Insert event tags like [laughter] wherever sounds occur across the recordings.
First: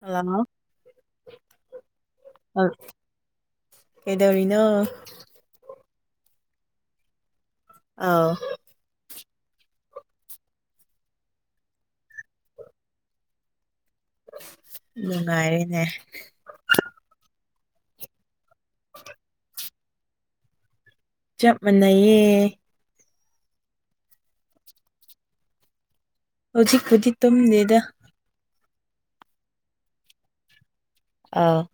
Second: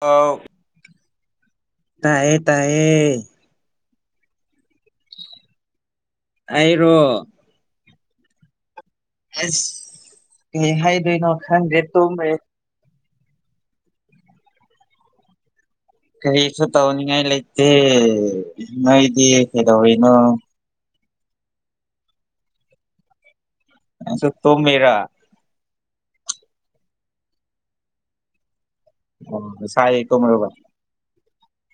hello ꯇꯌꯦ ꯇꯌꯦ ꯀꯩꯗꯧꯔꯤꯅꯣ ꯑꯩꯔꯣ ꯑꯥ ꯑꯁ ꯀꯩ ꯍꯥꯏꯗꯣꯏꯅꯣ ꯈꯪꯗ꯭ꯔꯦ ꯇꯨꯝꯃꯦꯦ ꯅꯨꯡꯉꯥꯏꯔꯦꯅꯦ ꯀꯔꯤꯁꯨ ꯇꯧꯅꯤꯡꯉꯥꯏ ꯂꯩꯇꯦ ꯅꯣꯏꯗꯤ ꯀꯩꯗꯧꯅꯣ ꯆꯞ ꯃꯥꯟꯅꯩꯌꯦ ꯑꯁ ꯇꯣ ꯃꯦꯥ ꯍꯧꯖꯤꯛ ꯍꯧꯖꯤꯛ ꯇꯨꯝ ꯗꯗ ꯑꯣ ꯁꯔ ꯀꯣ ꯃꯔꯕ ꯑ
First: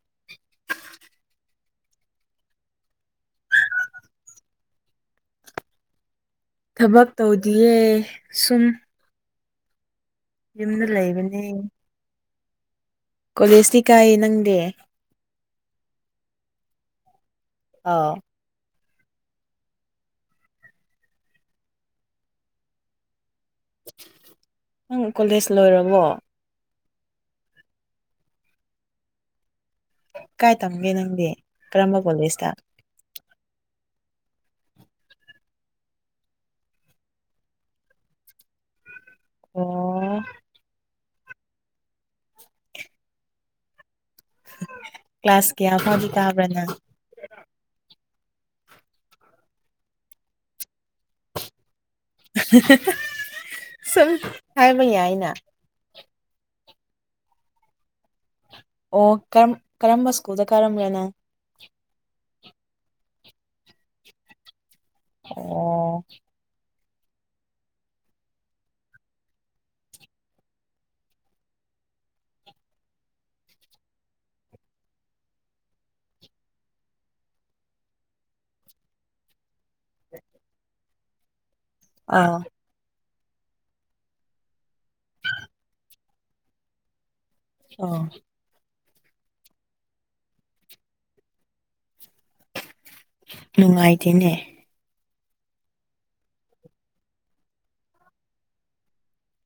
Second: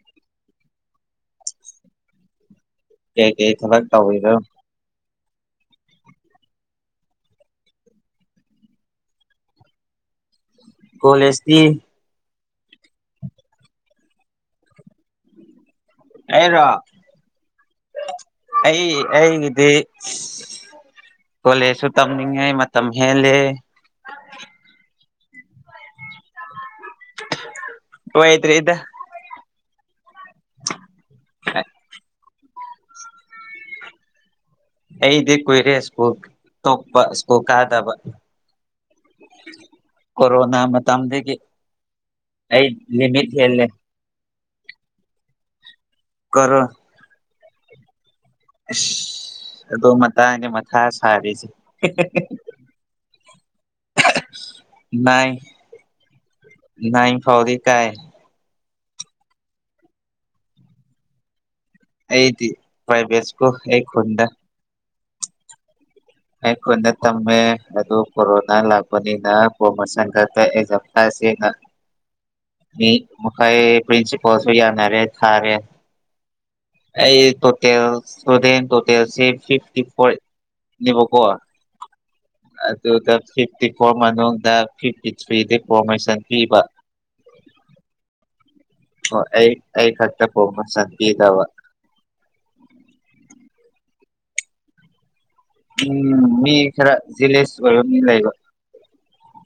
ꯀ ꯀꯩ ꯊꯂꯛ ꯇ ꯑꯣꯏꯣꯏꯗ ꯊꯕꯛ ꯇꯧꯗꯤꯌꯦ ꯁꯨꯝ ꯌꯨꯝꯗ ꯂꯩꯕꯅꯦ ꯀꯣꯂꯦꯖꯇꯤ ꯀꯣꯂꯦꯖꯇꯤ ꯀꯥꯏꯌꯦ ꯅꯪꯗꯦ ꯑꯩꯔ ꯑꯥꯎ ꯑꯩ ꯑꯩꯒꯤꯗꯤ ꯀꯣꯂꯦꯖꯁꯨ ꯇꯝꯅꯤꯡꯉꯦ ꯃꯇꯝ ꯍꯦꯜꯂꯦ ꯅꯪ ꯀꯣꯂꯦꯖ ꯂꯣꯏꯔꯕꯣ ꯍꯣꯏꯇꯔꯤ ꯏꯗ ꯀꯥꯏ ꯇꯝꯒꯦ ꯅꯪꯗꯤ ꯀꯔꯝꯕ ꯀꯣꯂꯦꯖꯇ ꯑꯩꯗꯤ ꯀꯨꯏꯔꯦ ꯁ꯭ꯀꯨꯜ ꯇꯣꯄ ꯁ꯭ꯀꯨꯜ ꯀꯥꯗꯕ ꯑꯣ ꯀꯣꯔꯣꯅꯥ ꯃꯇꯝ ꯃꯇꯝ ꯑꯃꯗ ꯑꯩ ꯂꯤꯚꯤꯁꯤꯅꯦ ꯀ꯭ꯂꯥꯁ ꯀꯌꯥ ꯐꯥꯎꯗꯤ ꯀꯣꯔꯣ ꯇꯥꯕ꯭ꯔꯅ ꯑꯗꯣ ꯃꯊꯅꯦ ꯃꯊꯥ ꯁꯔꯤ ꯁꯨꯝ ꯍꯥꯏꯕꯅꯦ ꯑꯩꯅ ꯅ ꯐꯥꯎꯔꯤ ꯀꯥꯏ ꯑꯣꯔ ꯀꯔꯝꯕ ꯁ꯭ꯀꯨꯜꯗ ꯀꯥꯔꯝꯕꯅꯅꯣ ꯑꯩꯗꯤ ꯐꯥꯏꯕꯦꯁꯀꯣ ꯑꯩ ꯈꯨꯟꯗ ꯑꯣ ꯑꯩ ꯅ ꯇꯝꯃꯦ ꯑꯗꯨ ꯀꯣꯔꯣꯅꯥ ꯂꯥꯛꯄꯅꯤꯅꯁ ꯈꯞꯁꯤ [inaudible] ꯃꯈꯥꯏ ꯄꯤꯟꯁꯤꯄꯜꯁꯨ ꯌꯥꯅꯥ ꯔꯦ ꯊꯥꯔꯦ ꯑꯩ ꯇꯣꯇꯦꯜ ꯁꯣꯗꯦꯟ ꯇꯣꯇꯦꯜꯁꯤ ꯐꯤꯐꯇ ꯐꯣꯔ ꯅꯕ ꯀꯣ ꯑꯥ ꯑꯗꯨ ꯑꯗꯨ ꯐꯤꯐꯇꯤ ꯐꯣꯔ ꯃꯅꯨꯡꯗ ꯐꯤꯐꯇꯤ ꯊ꯭ꯔꯤ ꯗ ꯐꯣꯔꯃꯦꯁꯟ ꯄꯤꯕ ꯑ ꯑꯣ ꯑꯩ ꯑꯩ ꯈꯛꯇ ꯀꯕꯁꯗꯤꯗꯕ ꯅꯨꯡꯉꯥꯏꯇꯦꯅꯦ ꯎꯝ ꯃꯤ ꯈꯔ ꯖꯤꯂꯦꯁ ꯑꯣꯏꯕ ꯃꯤ ꯂꯩꯕ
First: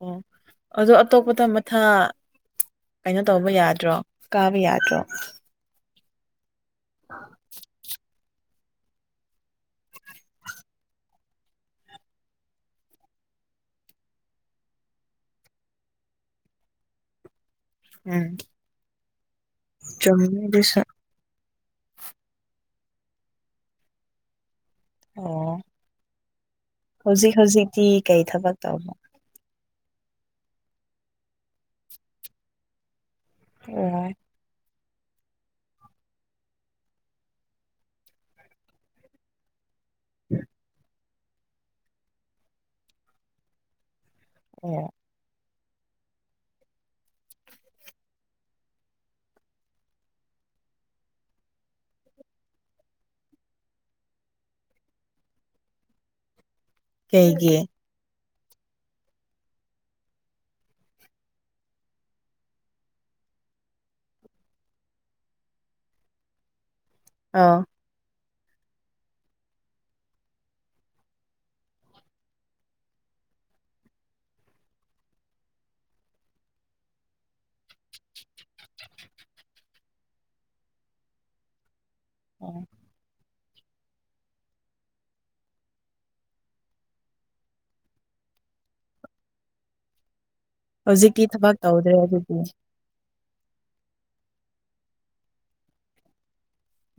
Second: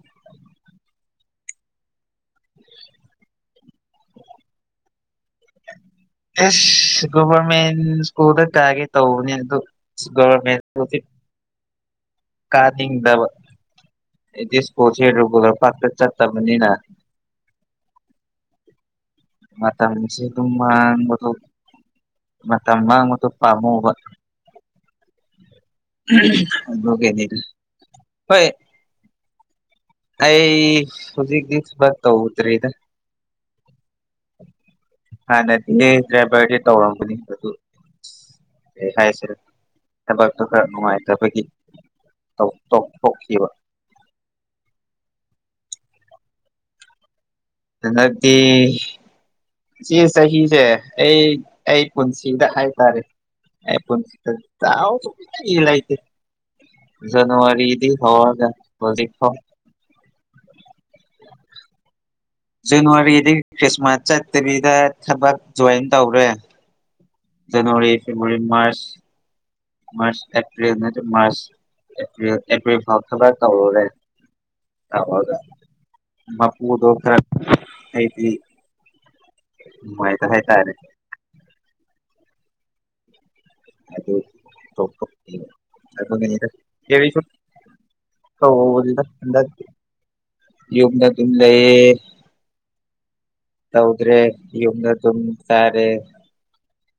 ꯑꯣ ꯑꯗꯣ ꯑꯇꯣꯞꯄ ꯊ ꯃꯊꯥ ꯀꯩꯅꯣ ꯇꯧꯕ ꯌꯥꯗ꯭ꯔꯣ ꯀꯥꯕ ꯌꯥꯗ꯭ꯔꯣ ꯑꯦꯁ ꯚꯔꯃꯦꯟ ꯁ꯭ꯀꯨꯜ ꯀꯥꯒꯦ ꯇꯧꯕꯅꯤ ꯑꯗꯨ ꯒꯣꯔꯃꯦꯟ ꯀꯥꯗꯤꯗꯕ ꯏꯗꯤ ꯏꯁꯄꯣꯔꯠ ꯍꯔꯒ ꯄꯥꯛꯇꯦ ꯆꯠ ꯇꯥꯕꯅꯤꯅ ꯎꯝ ꯆꯨꯝꯃꯤ ꯃꯁꯤꯃꯗꯨ ꯑꯗꯨꯁꯨ ꯃ ꯇꯃ ꯃꯨ ꯇ ꯄꯥꯃꯨ ꯑꯣ ꯎꯝ ꯍꯧꯖꯤꯛ ꯍꯧꯖꯤꯛꯇꯤ ꯀꯩ ꯊꯕꯛ ꯇꯧꯕꯅꯣ ꯑꯩ ꯍꯧꯖꯤꯛꯁ ꯔ ꯇꯧ ꯎꯗꯔꯤꯔꯤꯗ ꯑꯣ ꯍ ꯅ ꯔꯥꯏꯕꯔ ꯇꯧꯔ ꯍ ꯀꯥꯏꯁꯦ ꯊꯕꯛꯇꯨ ꯈꯔ ꯅꯨꯡꯉꯥꯏꯇꯕꯒꯤ ꯇꯊꯣꯛꯈꯤꯕ ꯑꯣ ꯑꯗꯨꯀꯤ ꯁꯤ ꯆꯍꯤꯁꯦ ꯑꯩ ꯑꯩ ꯄꯨꯟꯁꯤꯗ ꯍꯥꯏꯇꯥꯔꯦ ꯑꯩ ꯄ ꯏ ꯂ ꯏꯦ ꯀꯩꯒꯤ ꯖꯅꯋꯥꯔꯤꯔꯤꯗꯤ ꯍꯋꯥꯒꯣ ꯖꯅꯋꯥꯔꯤꯗꯒꯤ ꯈ꯭ꯔꯤꯁꯃꯥꯁ ꯆꯠꯇꯕꯤꯗ ꯊꯕꯛ ꯖꯣꯏꯟ ꯇꯧꯔꯦ ꯑꯥꯎ ꯖꯅꯋꯥꯔꯤ ꯐꯦꯕ꯭ꯔꯨꯋꯥꯔꯤ ꯃꯥꯔꯆ ꯃꯔ ꯑꯦꯄ꯭ꯔꯜ ꯅꯠꯇ ꯃꯥꯔꯁ ꯑꯦꯄ꯭ꯔ ꯑꯦꯄ꯭ꯔꯜ ꯐꯥꯎ ꯊꯕ ꯀꯧꯔꯦ ꯍꯗ ꯃꯄꯨ ꯗꯣꯁ꯭ꯔ ꯑꯇꯔꯤ ꯃꯥꯏ ꯇ ꯍꯥꯏꯥꯏ ꯇꯥꯏꯔꯦ ꯑꯣ ꯑꯗꯨ ꯑꯗꯨꯦꯁꯨ ꯍꯗꯗ ꯌꯨꯅ ꯍꯧꯖꯤꯛꯇꯤ ꯑꯗꯨ ꯊꯕꯛ ꯇꯧꯗ꯭ꯔꯦ ꯂꯩ ꯑꯗꯨꯗꯤ ꯇꯧꯗ꯭ꯔꯦ ꯌꯨꯝꯗ ꯑꯗꯨꯝ ꯇꯥꯔꯦ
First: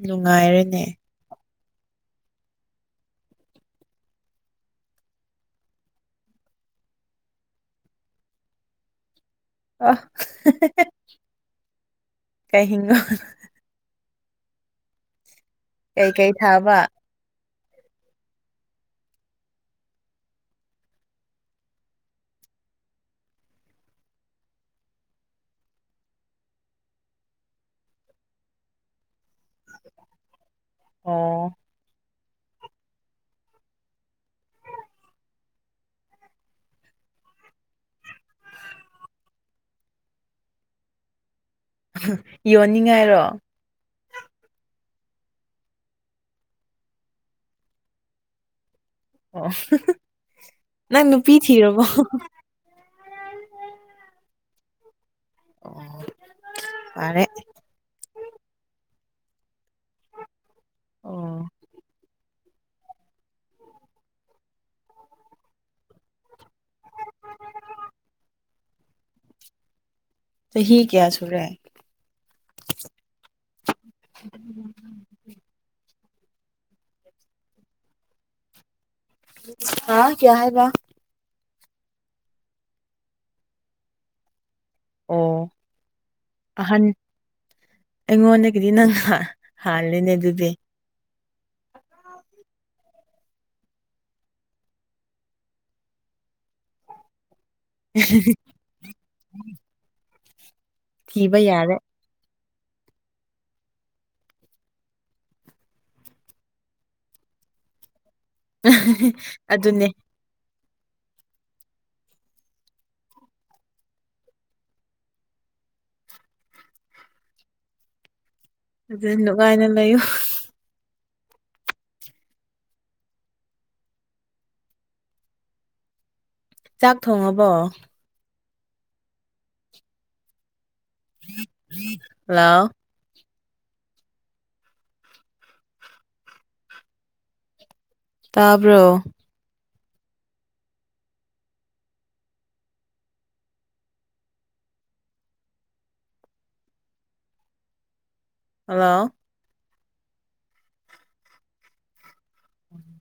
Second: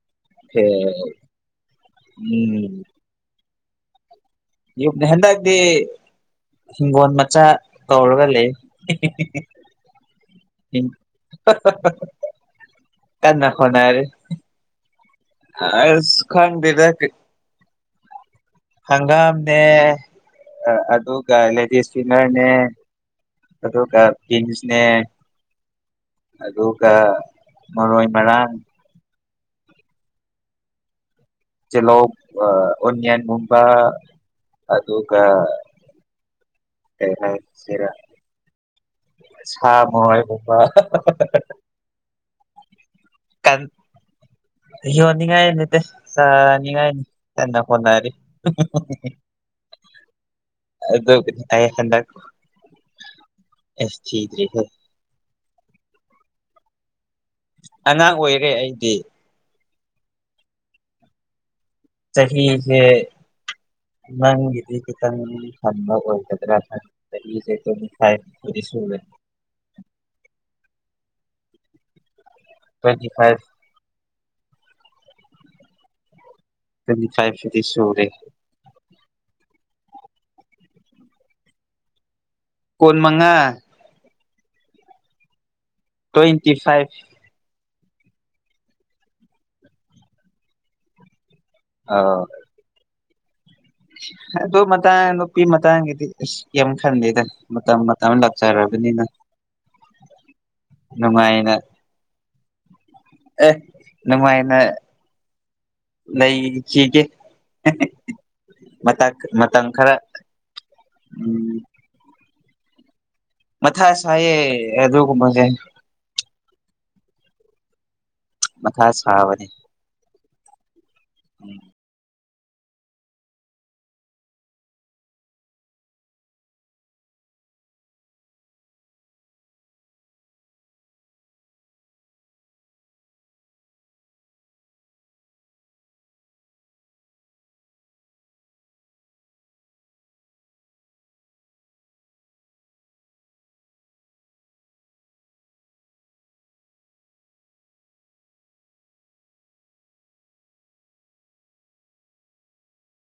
ꯅꯨꯡꯉꯥꯏꯔꯦꯅꯦ ꯎꯝ ꯌꯅꯤ ꯍꯗꯒꯗꯤ ꯍꯒꯣꯟꯟ ꯃꯆꯥ ꯇꯧꯔꯒ ꯂꯩꯦ ꯑ ꯀꯩ ꯍꯤꯡꯒꯣ ꯀ ꯅ ꯐꯣꯅ ꯑꯁ ꯀꯩꯀꯩ ꯊꯥꯕ ꯈꯟꯗꯤꯗ ꯍꯪꯒꯥꯝꯅꯦ ꯑꯗꯨꯒꯗꯤ ꯁ꯭ꯅꯔꯅꯦ ꯑꯗꯨ ꯀꯁꯅꯦ ꯑꯗꯨꯒ ꯀ ꯃꯔꯣꯏ ꯃꯔꯔꯥꯡ ꯑꯣ ꯑ ꯑꯣꯟꯌꯥꯟ ꯃꯨꯝꯕꯥ ꯑꯗꯨꯒ ꯍ ꯍ ꯁꯤꯔ ꯁꯥ ꯃꯣꯏꯕꯥ ꯌꯣꯟꯅꯤꯡꯉꯥꯏꯔꯣ ꯌꯣꯟꯅꯤꯡꯉꯥꯏ ꯅꯇꯦ ꯆꯥꯅꯤꯡꯉꯥꯏꯅꯤꯟꯅ ꯍꯣꯅꯔꯤ ꯑ ꯑꯗꯨ ꯑꯈꯟꯗ ꯑꯁ ꯊꯦ ꯑꯣ ꯃꯥꯔꯦ ꯑꯉꯥꯡ ꯑꯣꯏꯔꯦ ꯑꯩꯗꯤ ꯑ ꯍꯦ ꯅꯪꯗꯤ ꯀꯪ ꯊ ꯑꯣꯏꯗ꯭ꯔꯦ ꯁꯂ ꯆꯍꯤꯍꯤ ꯀꯌꯥ ꯁꯨꯔꯦ ꯇ꯭ꯋꯦꯟꯇꯤ ꯐꯥꯏꯚ ꯑꯗꯨ ꯇ꯭ꯋꯦꯟꯇꯤ ꯐꯥꯏꯚꯗꯤ ꯁꯔꯤꯦ ꯍꯥꯥ ꯀꯌꯥ ꯍꯥꯏ ꯀꯣꯣꯟꯃꯉ ꯑꯣ ꯇ꯭ꯋꯦꯟꯇꯤ ꯑꯍꯟ ꯐꯥꯏꯚ ꯑꯩꯉꯣꯟꯗꯒꯤꯗꯤ ꯅꯪ ꯍꯥꯂꯦꯅꯦ ꯑꯗꯨꯗꯤ ꯑ ꯑꯗꯨ ꯑꯗꯨ ꯃꯇꯥꯡ ꯅꯨꯄꯤ ꯃꯇꯥꯡꯒꯤꯗꯤ ꯑꯁ ꯌꯥꯝ ꯈꯟꯗꯦꯗ ꯃꯇꯝ ꯃꯇꯝ ꯂꯥꯛꯆꯔꯔꯕꯅꯤꯅ ꯊꯤꯕ ꯌꯥꯔꯦ ꯑꯦ ꯅꯨꯡꯃꯥꯏꯅ ꯂꯩꯈꯤꯒꯦ ꯃꯇꯝ ꯑꯗꯨꯅꯦ ꯈꯔ ꯎꯝ ꯃꯊꯁꯌꯦ ꯑꯗꯨꯒ ꯃꯒꯦ ꯃꯊꯥ ꯑꯗꯨ ꯅꯨꯡꯉꯥꯏꯅ ꯂꯩꯌꯨ ꯎꯝ ꯆꯥꯛ ꯊꯣꯡꯉꯕꯣ ꯂ ꯇꯥꯕ꯭ꯔꯣ ꯍꯜꯂꯣ ꯎꯝ